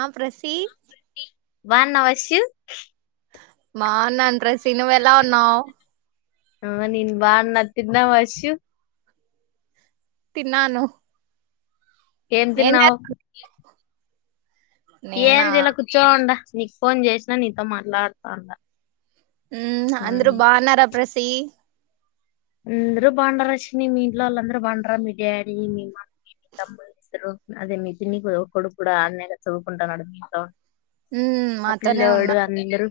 ఆ ప్రసీ బాన్నావష్యు మా నాంట్రస్ సీను ఎలా ఉన్నావ్ ఆ నేను బాన్న తిన్నావ అష్యు తిన్నాను ఏం తిన్నావ్ నేనా ఏన్ జైలా కుచోండా నీకు ఫోన్ చేసినా నీతో మాట్లాడుతాండా మ్మ్ అంద్రూ ఉమ్ బాన్నారా ప్రస్ సి అందురు బాండారష్విని మీ ఇంట్లో వాళ్ళందరూ బాండారా మీ డాడీ, మీ మమ్మీ, మీ తమ్ములిద్దురు అదే మీ పిన్ని కొడుకూడా ఆన్నే చదువుకుంటాన్నాడు మీంట్లో. మ్మ్ ఆ మాతోనే పిల్లోడు ఉన్నారు అందరు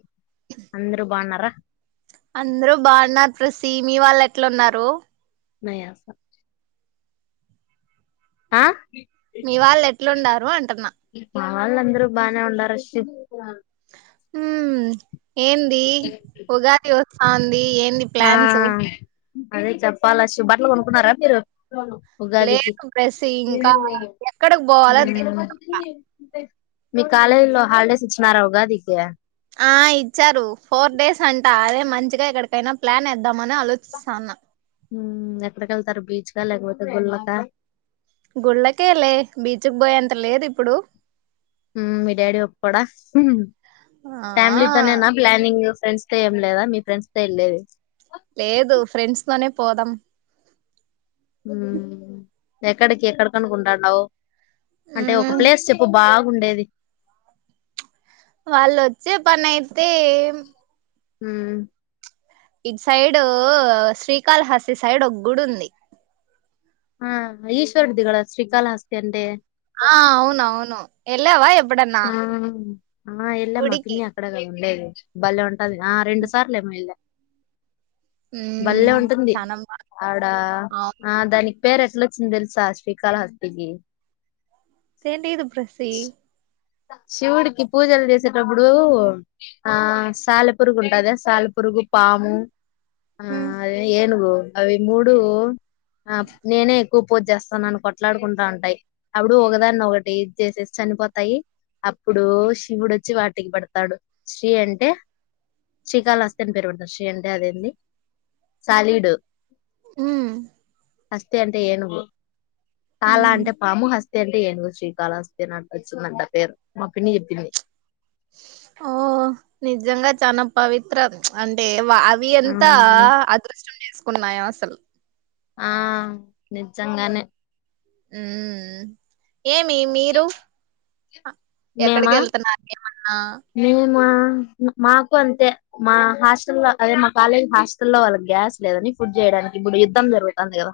అందరు బావున్నార అంద్రూ బానార్ ప్రసీ మీ వాళ్ళెట్లున్నారు నయా సా ఆ మీ వాళ్ళెద్ ఎట్లుండారు అంటన్నా మావాలంద్రూ బానే ఉండారష్యు మ్మ్ ఏంది ఉగాది వ ఆన్ ఏంది ఆ ప్లాన్సు అదే చెప్పాలష్యు బట్టలు కొనుక్కున్నారా మీరు ఉగాదికి లేదు ప్రసీ ఇంకా ఎక్కడికి పోవాలో తెలీట్లా మీ కాలేజ్ లో హాలిడేస్ ఇచ్చినారా ఉగాదికి ఆ ఇచ్చారు ఫోర్ డేస్ అంట అదే మంచిగా ఇక్కడ పేనా ప్లానేద్దామని ఆలోచిస్తాన్న మ్మ్ ఎక్కడికెళ్తారు బీచ్కా లేకపోతే గుల్లకా గుళ్ళకే లే బీచ్కు పోయేంత లేదు ఇప్పుడు మ్మ్ మీ డాడీ ఒప్పుకోడా ఆ ఫ్యామిలీ తనేనా ప్లానింగ్ ఫ్రెండ్స్ తో ఏం లేదా మీ ఫ్రెండ్స్ తో వెళ్లేది లేదు ఫ్రెండ్స్ తోనే పోదాం ఎక్కడికి ఎక్కడికనుకుంటాండావ్ అంటే ఒక ఉమ్ ప్లేస్ చెప్పు బాగా ముండేది వాళ్ళుొచ్చే పని అయితే ఉహ్మ్మ్ ఇటు సైడ్ శ్రీకాళహస్తి సైడ్ ఒక గుడి ఉంది ఆ ఈశ్వర్ దగా శ్రీకాళహస్తి అంటె ఆ అవును అవును ఏళ్ళవా ఆ ఎలా గుడికి పిన్ని అక్కడ గై ఉండేది బల్లేె ఉంటది ఆ రెండు సార్లుమో వెలే బళ్ల్లేె ఉమ్ ఉంటుంది చానా ఆవిడ బా ఆ దానికి పేరు ఎట్లొచ్చింది తెలుసా శ్రీకాళహస్తికి తంట ఇదు ప్రసిీ [unintelligible] శివుడికి పూజలు చేసేటప్పుడు ఆ సాల పురుగు ఉంటద శాల పురుగు పాము ఆ ఉమ్ అదే ఏనుగు అవి మూడు ఆ నేనే ఎక్కువ పూజ చేస్తాన్నాను కొట్లాడుకుంటా ఉంటాయి అప్పుడు ఒకదాన్ని ఒకటి ఇ చేసేసి చనిపోతాయి అప్పుడు శివుడుొచ్చి వాటికి పడతాడు శ్రీ అంటే శ్రీకాళహస్తి అని పేరు పెడతాడు శ్రీ అంటే అదేంది శాలిడు హ్మ్మ్ హస్తి అంటే ఏనుగు కాలా ఉమ్ అంటే పాము హస్త అంటే ఏనుగు శ్రీకాళస్తి అట్ విందంట పేరు మా పిన్ని జెప్పింది ఓ నిజంగా చనా పవిత్ర అంటే అవి ఆ అంతా అదృష్టం చేసు కున్నాయ అసలు ఆ నిజంగానే హ్మ్మ్ ఏమి మీరు ఎక్కడికి వెళ్తున్నారు ఏమన్నా నేమా మాకు అంతే మా హాస్టల్లో లో అదే మా కాలేజ్ హాస్టల్లో వాళ్ళకి గ్యాస్ లేదని ఫుడ్ చేయడానికి ఇప్పుడు యుద్ధం జరుగుతుంది కదా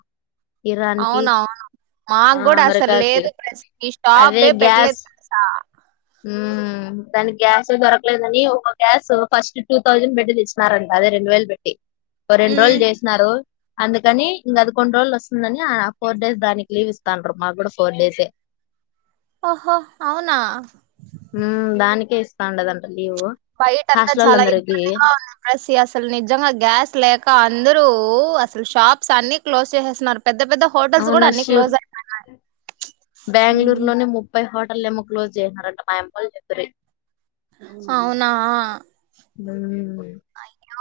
ఇరాన్ కి అవును అవును ఆ మాకు కూడా అసలు అమెరికాకి లేదు ఈ షాప్ ఏ పెట్టలేదు తెలుసా హ్మ్మ్ దానికి గ్యాస్ దొరకలేదని ఒక గ్యాస్ ఫస్ట్ టూ థౌజండ్ పెట్టి తెచ్చినారంట అదే రెండు వేలు పెట్టి రెండు ఉమ్, రోజులు చేసినారు అందుకని ఇంకా అది కొండ్రోజులు వస్తుందని ఫోర్ డేస్ దానికి లీవ్ ఇస్తాండ్రు మాకు కూడా ఫోర్ డేసే ఓహో అవునా ఉమ్ దానికే ఇస్తాండదంట లీవ్ బయట అంతా చాలా హాస్టలోళ్ళందరికి ఇబ్బందిగా ఉంది పరిస్థి, అసలు నిజంగా గ్యాస్ లేక అందరూ రూ అసలు షాప్స్ అన్ని క్లోజ్ చేసేస్తున్నారు. పెద్ద పెద్ద హోటల్స్ కూడా అన్ని అవునషూ, క్లోజ్ అయిపోయినాయి బెంగళూరు ఉమ్, లోనే ముప్పై హోట్ టల్ ఏమో క్లోజ్ చేసారంట మాయమ్మోలు చెప్పారయ్ అవునా ఉమ్.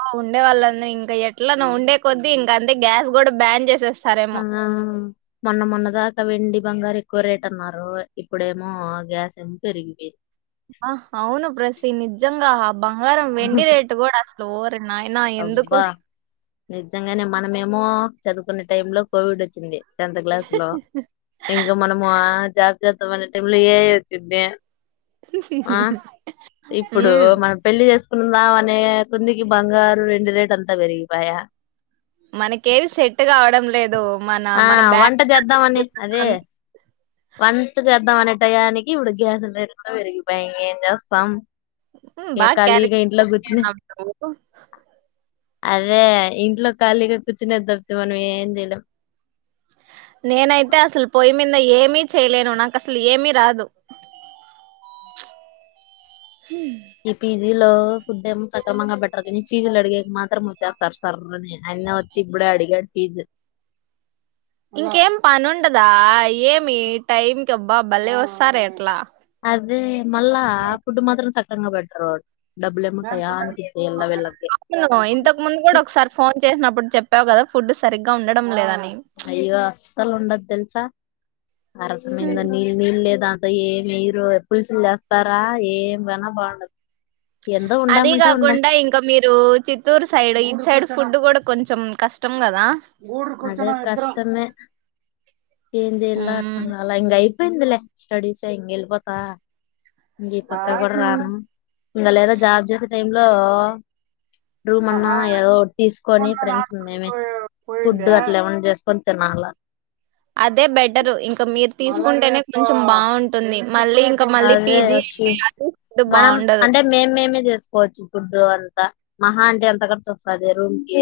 ఓ ఉండేవాళ్ళన్నీ ఇంకా ఎట్లనో ఉండే కొద్దీ ఇంక అంతే, గ్యాస్ కూడా బ్యాన్ చేసెస్ ఆ మొన్న మొన్నద ఇంక వెండి బంగారు ఎక్కువ రేట్ అన్నారు, ఇప్పుడేమో గ్యాస్ ఏమో పెరిగిపోయింది. ఆ అవును బ్రసి నిజ్జంగా బంగారం వెండి రేటు కూడా అసలు ఓ అవ్ బా నిజంగానే మనమేం మో చదువుకున్న టైంలో కోవిడ్ వచ్చింది. టెన్త్ క్లాస్లో ఇంకా మనము జాబ్ చేద్దాం అనే టైంలో ఏఐ వచ్చందే ఆ ఇప్పుడు హ్మ్ మనం పెళ్లి చేస్ కుందా అనే కుందికి బంగార్ వెండి రేట్ అంత పెరిగి పాయ మనకేది సెట్ కావడం లేదు, మన ఆ మన బ్యా వంట చేద్దామని [inaudible] దం అనే టయానికి ఇప్పుడు గ్యాస్లు రేట్లు కూడా పెరిగి పాయే ఇంకా చేస్తాం. ఉమ్ ఇగ బా క్యాలి ఖాళీగా ఇంట్లో కూర్చుని అదే ఇంట్లో ఖాళీగా కూర్చునేది తప్పితే మనం ఏం చేయలేం. నేనైతే అసలు పోయి మిన్ ఏమీ చేయలేను, నాకు అసలు ఏమీ రాదు. హ్మ్ ఈ పీజీ లో ఫుడ్ ఏం సక్రమంగా పెట్టర్ కానీ ఫీజులు అడిగేకి మాత్రం ముందేస్తరు సర్ర్ అని, ఆయన్నే వచ్చి ఇప్పుడే అడిగాడు ఫీజు. ఇంకేం పనుండదా, ఏమి టైంకబ్బా బలే వస్తారే అట్లా అదే మల్ల ఫుడ్ మాత్రం సక్ ఇష్టంగా పెడతరు కావచ్చు అవును ఇంతకు ముందు కూడా ఒకసారి ఫోన్ చేసినప్పుడు చెప్పావు కదా. ఫుడ్ సరిగ్గా ఉండడం లేదని. అయ్యో సలు ఉండదు తెలుసా అరసు మింద నీల్ నీల్ లేదాన్ ఏ మీరు పులుసులు చేస్తారా ఏం గాన బాగుండదు ఎందో అది ఉండామంటే ఉండం కాకుండా ఇంకా మీరు చిత్తూరు సైడ్ ఇటు సైడ్ ఫుడ్ కూడా కొంచెం కష్టం కదా గూడూరుకి అదే వచ్చినాం ఇద్దరం కష్టమే ఎంచేయాలో అర్ధం కాలే ఇంగా అయిప పోయిందిలే స్టడీస్ ఎ ఇంక వెళ్ళిపోతా ఇంకా ఈ పక్కకు కూడా రాను ఆ ఇంగా లేదా జాబ్ చేసే టై లో రూమ్ అన్నా ఆహా ఏదో ఓటి తీసుకొని ఫ్రెండ్స్ మేమే ఫుడ్ పోయిందే అట్లా ఏమన్నా చేస్ తిన్నాల అదే బెటరు ఇంకా మీరు తీసుకుంటేనే కొంచెం బాగుంటుంది మళ్ళీ ఇంకా మళ్ళీ అదే పీజీ అంటే అది ఫుడ్ మనం బాగుండదు అంటే మేము మేమే చేసుకోవచ్చు ఫుడ్ అంతా మహా అంటే ఎంత ఖర్చు వస్తాది రూమ్ కి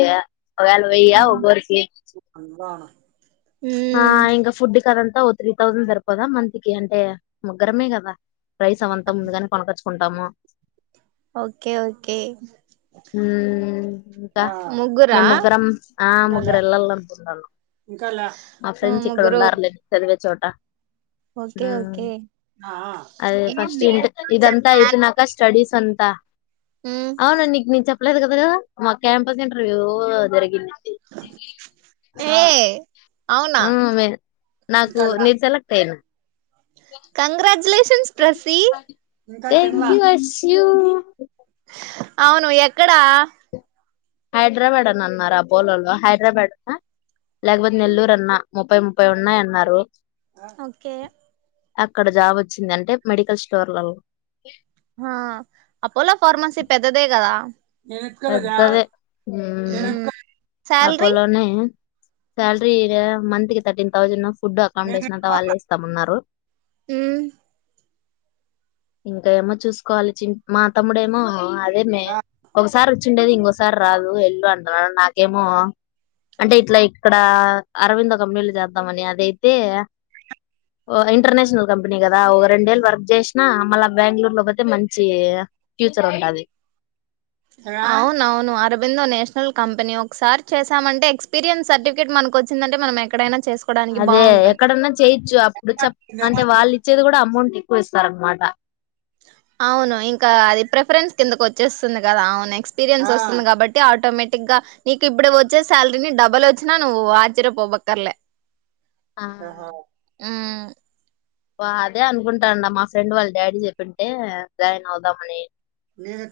ఒకేలా వేయి ఆ ఒక్కొరి కి అందులోను ఆ మ్మ్ ఇంకా ఫుడ్ కి అదం ఓ త్రీ థౌజండ్ సరిపోదా మంత్ కి అంటే ముగ్గరమే కదా రైస్ అవంతా ముందు గానే కొన్నకచ్చి కుంటాము ఒకే ఒకే మ్మ్ ఇంకా ముగ్గురా మేము ముగ్గురం ఆ ముగ్గురు వెళ్ళాల అనుకుంటాను మా ఫ్రెండ్స్ ఇక్కడ ఉండారులే ఒకే చోట ఓకేఓకే అదే ఫస్ట్ ఇన్ ఇదంతా అయిపోయినాక స్టడీస్ అంతా మ్మ్ అవును నీకు నీచెప్ ప్పలేదు కదా గా మాకి క్యాంపస్ ఇంటర్వ్యూ జరిగింది ఏ అవునా ఆ మే నాకు నేను సెలెక్ట్ అయినా కంగ్రాట్యులేషన్స్ ప్రాసి థ్యాంక్ యూ అష్యూ అవును ఎక్కడా హైదరాబాద్ అని అన్నారు అపోలోలో హైదరాబాద్ లేకపోతే నెల్లూరు అన్నా ముప్పై ముప్పై ఉన్నాయి అన్నారు ఓకే అక్కడ జాబ్ వచ్చింది అంటే మెడికల్ స్టోర్లలో ఆ అపోలో ఫార్మసీ పెద్దదే కదా మ్మ్ పెద్దదే శాలరీ అపోలోనే సాలరీ మంత్కి తర్టీన్ థౌసండ్ ఉ ఫుడ్ మ్మ్ అకామిడేషన్ అంతా వాళ్ళే ఇస్తామున్నారు ఇంకా ఏమో చూసుకోవాలి మా తమ్ముడేమో అమ ర్చి ఉండేది ఇంకోసారి రాదు ఎల్ళ అంటున్నాడు నాకేమో అంటే ఇట్లా ఇక్కడ అరవింద కంపెనీలు చేద్దామని అదైతే ఇంటర్నేషనల్ కంపెనీ కదా ఒక రెండేళ్ళ వర్క్ చేసినా మళ్ళ బెంగళూరు లో పోతే మంచి ఫ్యూచర్ ఉండది అవునవును అరబిందో నేషనల్ కంపెనీ ఒకసారి చేశామంటే ఎక్స్పీరియన్స్ సర్టిఫికెట్ మనకు వచ్చిందంటే మనం ఎక్కడైనా చేసా అదే ఎక్కడన్నా చేయొచ్చు అప్పుడు చె దా అంటే వాళ్ళు ఇచ్చేది కూడా అమౌంట్ ఎక్కువ ఇస్తార అనమాట అవును ఇంకా అది ప్రిఫరెన్స్ కిందక వచ్చేస్తుంది కదా అవును ఎక్స్పీరియన్స్ వస్తుంది కాబట్టి ఆటోమేటిక్గా నీకు ఇప్పుడు వచ్చే శాలరీని డబల్ వచ్చినా నువ్వు ఆశ్చర్యపోవక్కర్లే ఆ ఆహా ఆ అదే అనుకుంటాం మా ఫ్రెండ్ వాళ్ళ డాడీ చెప్పింటే జాయిన్ అవుదామని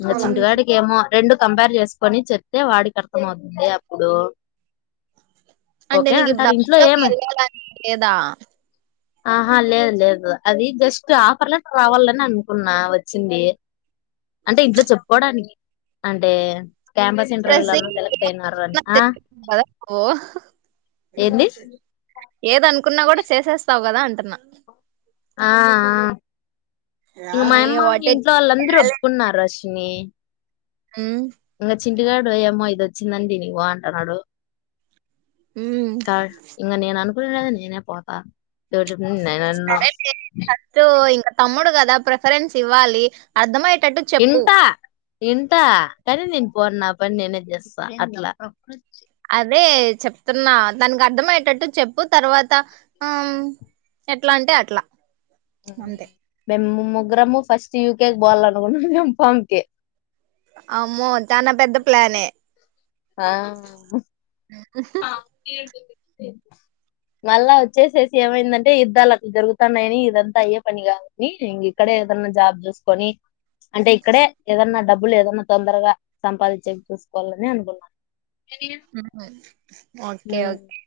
ఇంగ చింటు కాడికి ఏమో రెండు కంపేర్ చేసుకొని చెప్తే వాడికి అర్థం అవుతుంది అప్పుడు అంటే ఓకే నీకు ఇప్పుడు అంటారు ఇంట్లో అపోలో కి ఏమి వెళ్ళాలని లేదా ఆహా అ లేే లేదు అది జస్ట్ ఆఫర్ లెటర్ రావాలని అనుకున్నా వచ్చింది అంటే ఇంట్లో చెప్పుకోడానికి అంటే క్యాంపస్ [inaudible] ఇంటర్వ్యూలోనూ సెలెక్ట్ అయినారు అని ఆ ఏంది కున్నా కూడా చేసేస్తావు కదా అంటున్నా ఆ యా. ఇక ఏ మాయమ్మ వాట్ ఏ ఇంట్లో వాళ్ళందరూ ఒప్పుకున్నారు రష్ స్ హుమ్ చింటుగాడు ఏమో ఇది వచ్చిందండి నీవు అంటున్నాడు మ్మ్ కా ఇకా నేను అను నేనే పోతా చెప్పిన నేనన్ను సరే అ ఇంకా తమ్ముడు కదా ప్రిఫరెన్స్ ఇవ్వాలి అర్థమై టట్టు చెప్పు ఇంటా ఇంటా కానీ నేను పోను నా పని నేనే చేస్తా అట్లా అదే చెప్తున్నా దానికి అర్థమయేటట్టు చెప్పు తర్వాత ఆ ఎట్లా అంటే అట్లా అంతే బమ్మ ముగ్రము ఫస్ట్ యూకేకి బవాలనుకుంటన్నాంం పాంకి అమో చనా పెద్ద ప్లానే ఆ ఆ ఏతు మళ్ళా వచ్చేసేసి ఏమైందంటే యుద్ధాలు అ దరుగుతున్నాయని ఇదంతా అయ్యే పని కాదుని ఇం ఇక్కడే ఏదన్నా జాబ్ చూసుకొని అంటే ఇక్కడే ఏదన్నా డబ్బులు ఏదన్నా తొందరగా సంపాదించే చూసుకోవాలని అనుకున్నాను ఆహ ఓకే ఉమ్. ఓకే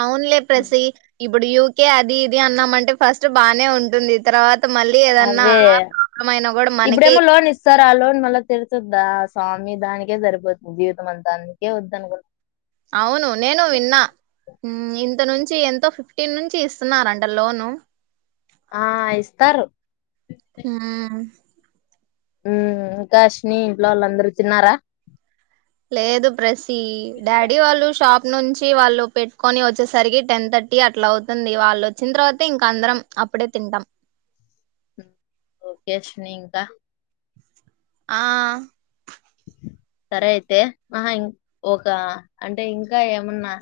అవునులే ప్రసి ఇప్పుడు యూకే అది ఇది అన్నామంటే ఫస్ట్ బాగానే ఉంటుంది తర్వాత మళ్ళీ ఏదన్నా అదే ప్రాబ్లం అయినా కూడా మనకే ఇప్పుడేమో లోన్ ఇస్తారా ఆ లోన్ మళ్ళా తెరుతుందా స్వామి దానికే సరిపోతుంది జీవితం అంతానికే వద్ద అనుకుంట అవును నేను విన్నా ఇంత నుంచి ఎంతో ఫిఫ్టీన్ నుంచి ఇస్తున్నారంట లోను ఆ ఇస్తారు హ్మ్. ఇంకాష్ని ఇంట్లో వాళ్ళందరుూ తిన్నారా లేదు ప్రసీ డాడీ వాళ్ళు షాప్ నుంచి వాళ్ళు పెట్టుకొని వచ్చేసరికి టెన్ థర్టీ అట్లా అవుతుంది వాళ్ళు వచ్చిన తర్వాత ఇంక అందరం అప్పుడే తింటాం ఓకేస్ న ఇంకా ఆ సరే అయితే మా ఇం ఒక అంటే ఇంకా ఏమన్నా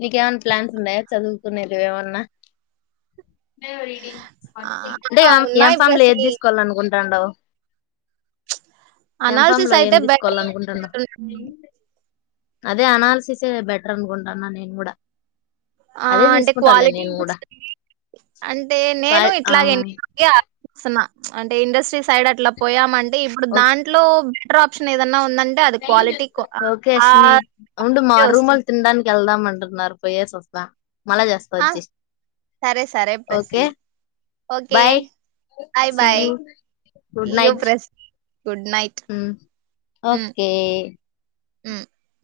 నీకేమన్నా ప్లాన్స్ ఉన్నాయా చదువుకునేది ఏమన్నా అంటే ఆ ఎం ఉన్నాయి ఫామ్ లో ఏది తీసుకోవాలినుకుంటా ఇంటంటవు అనాలసస్ అయితే బ కావాల అనుకుంటున్నా అదే అనాలిసిసే బెటర్ అనుకుంటాన్నా నేను కూడా ఆ అదే అంటే తీసుకుంటాలే క్వాలిటీ నేను కూడా [unintelligible] అంటే నేను క్వా- ఆ ఇట్లాగ ఎడ చేస్తున్నా అంటే ఇండస్ట్రీ సైడ్ అట్లా పోయామం అంటే ఇప్పుడు ఓకే దాంట్లో ఆప్షన్ ఏదన్నా ఉం ఓకే అశ్విని ఉండు వస్తుంది మారూమల్ తిన్ డా ళ్దామంటన్నారు పోయ సస్తా మల్ల జెస్త ఆ వచ్చి సరే సరే okay ప్రసి okay bye bye see bye you good ఇయ్యో నైట్ ప్రస్ గుడ్ నైట్ ఉ ఓక్ ఏ హ్మ్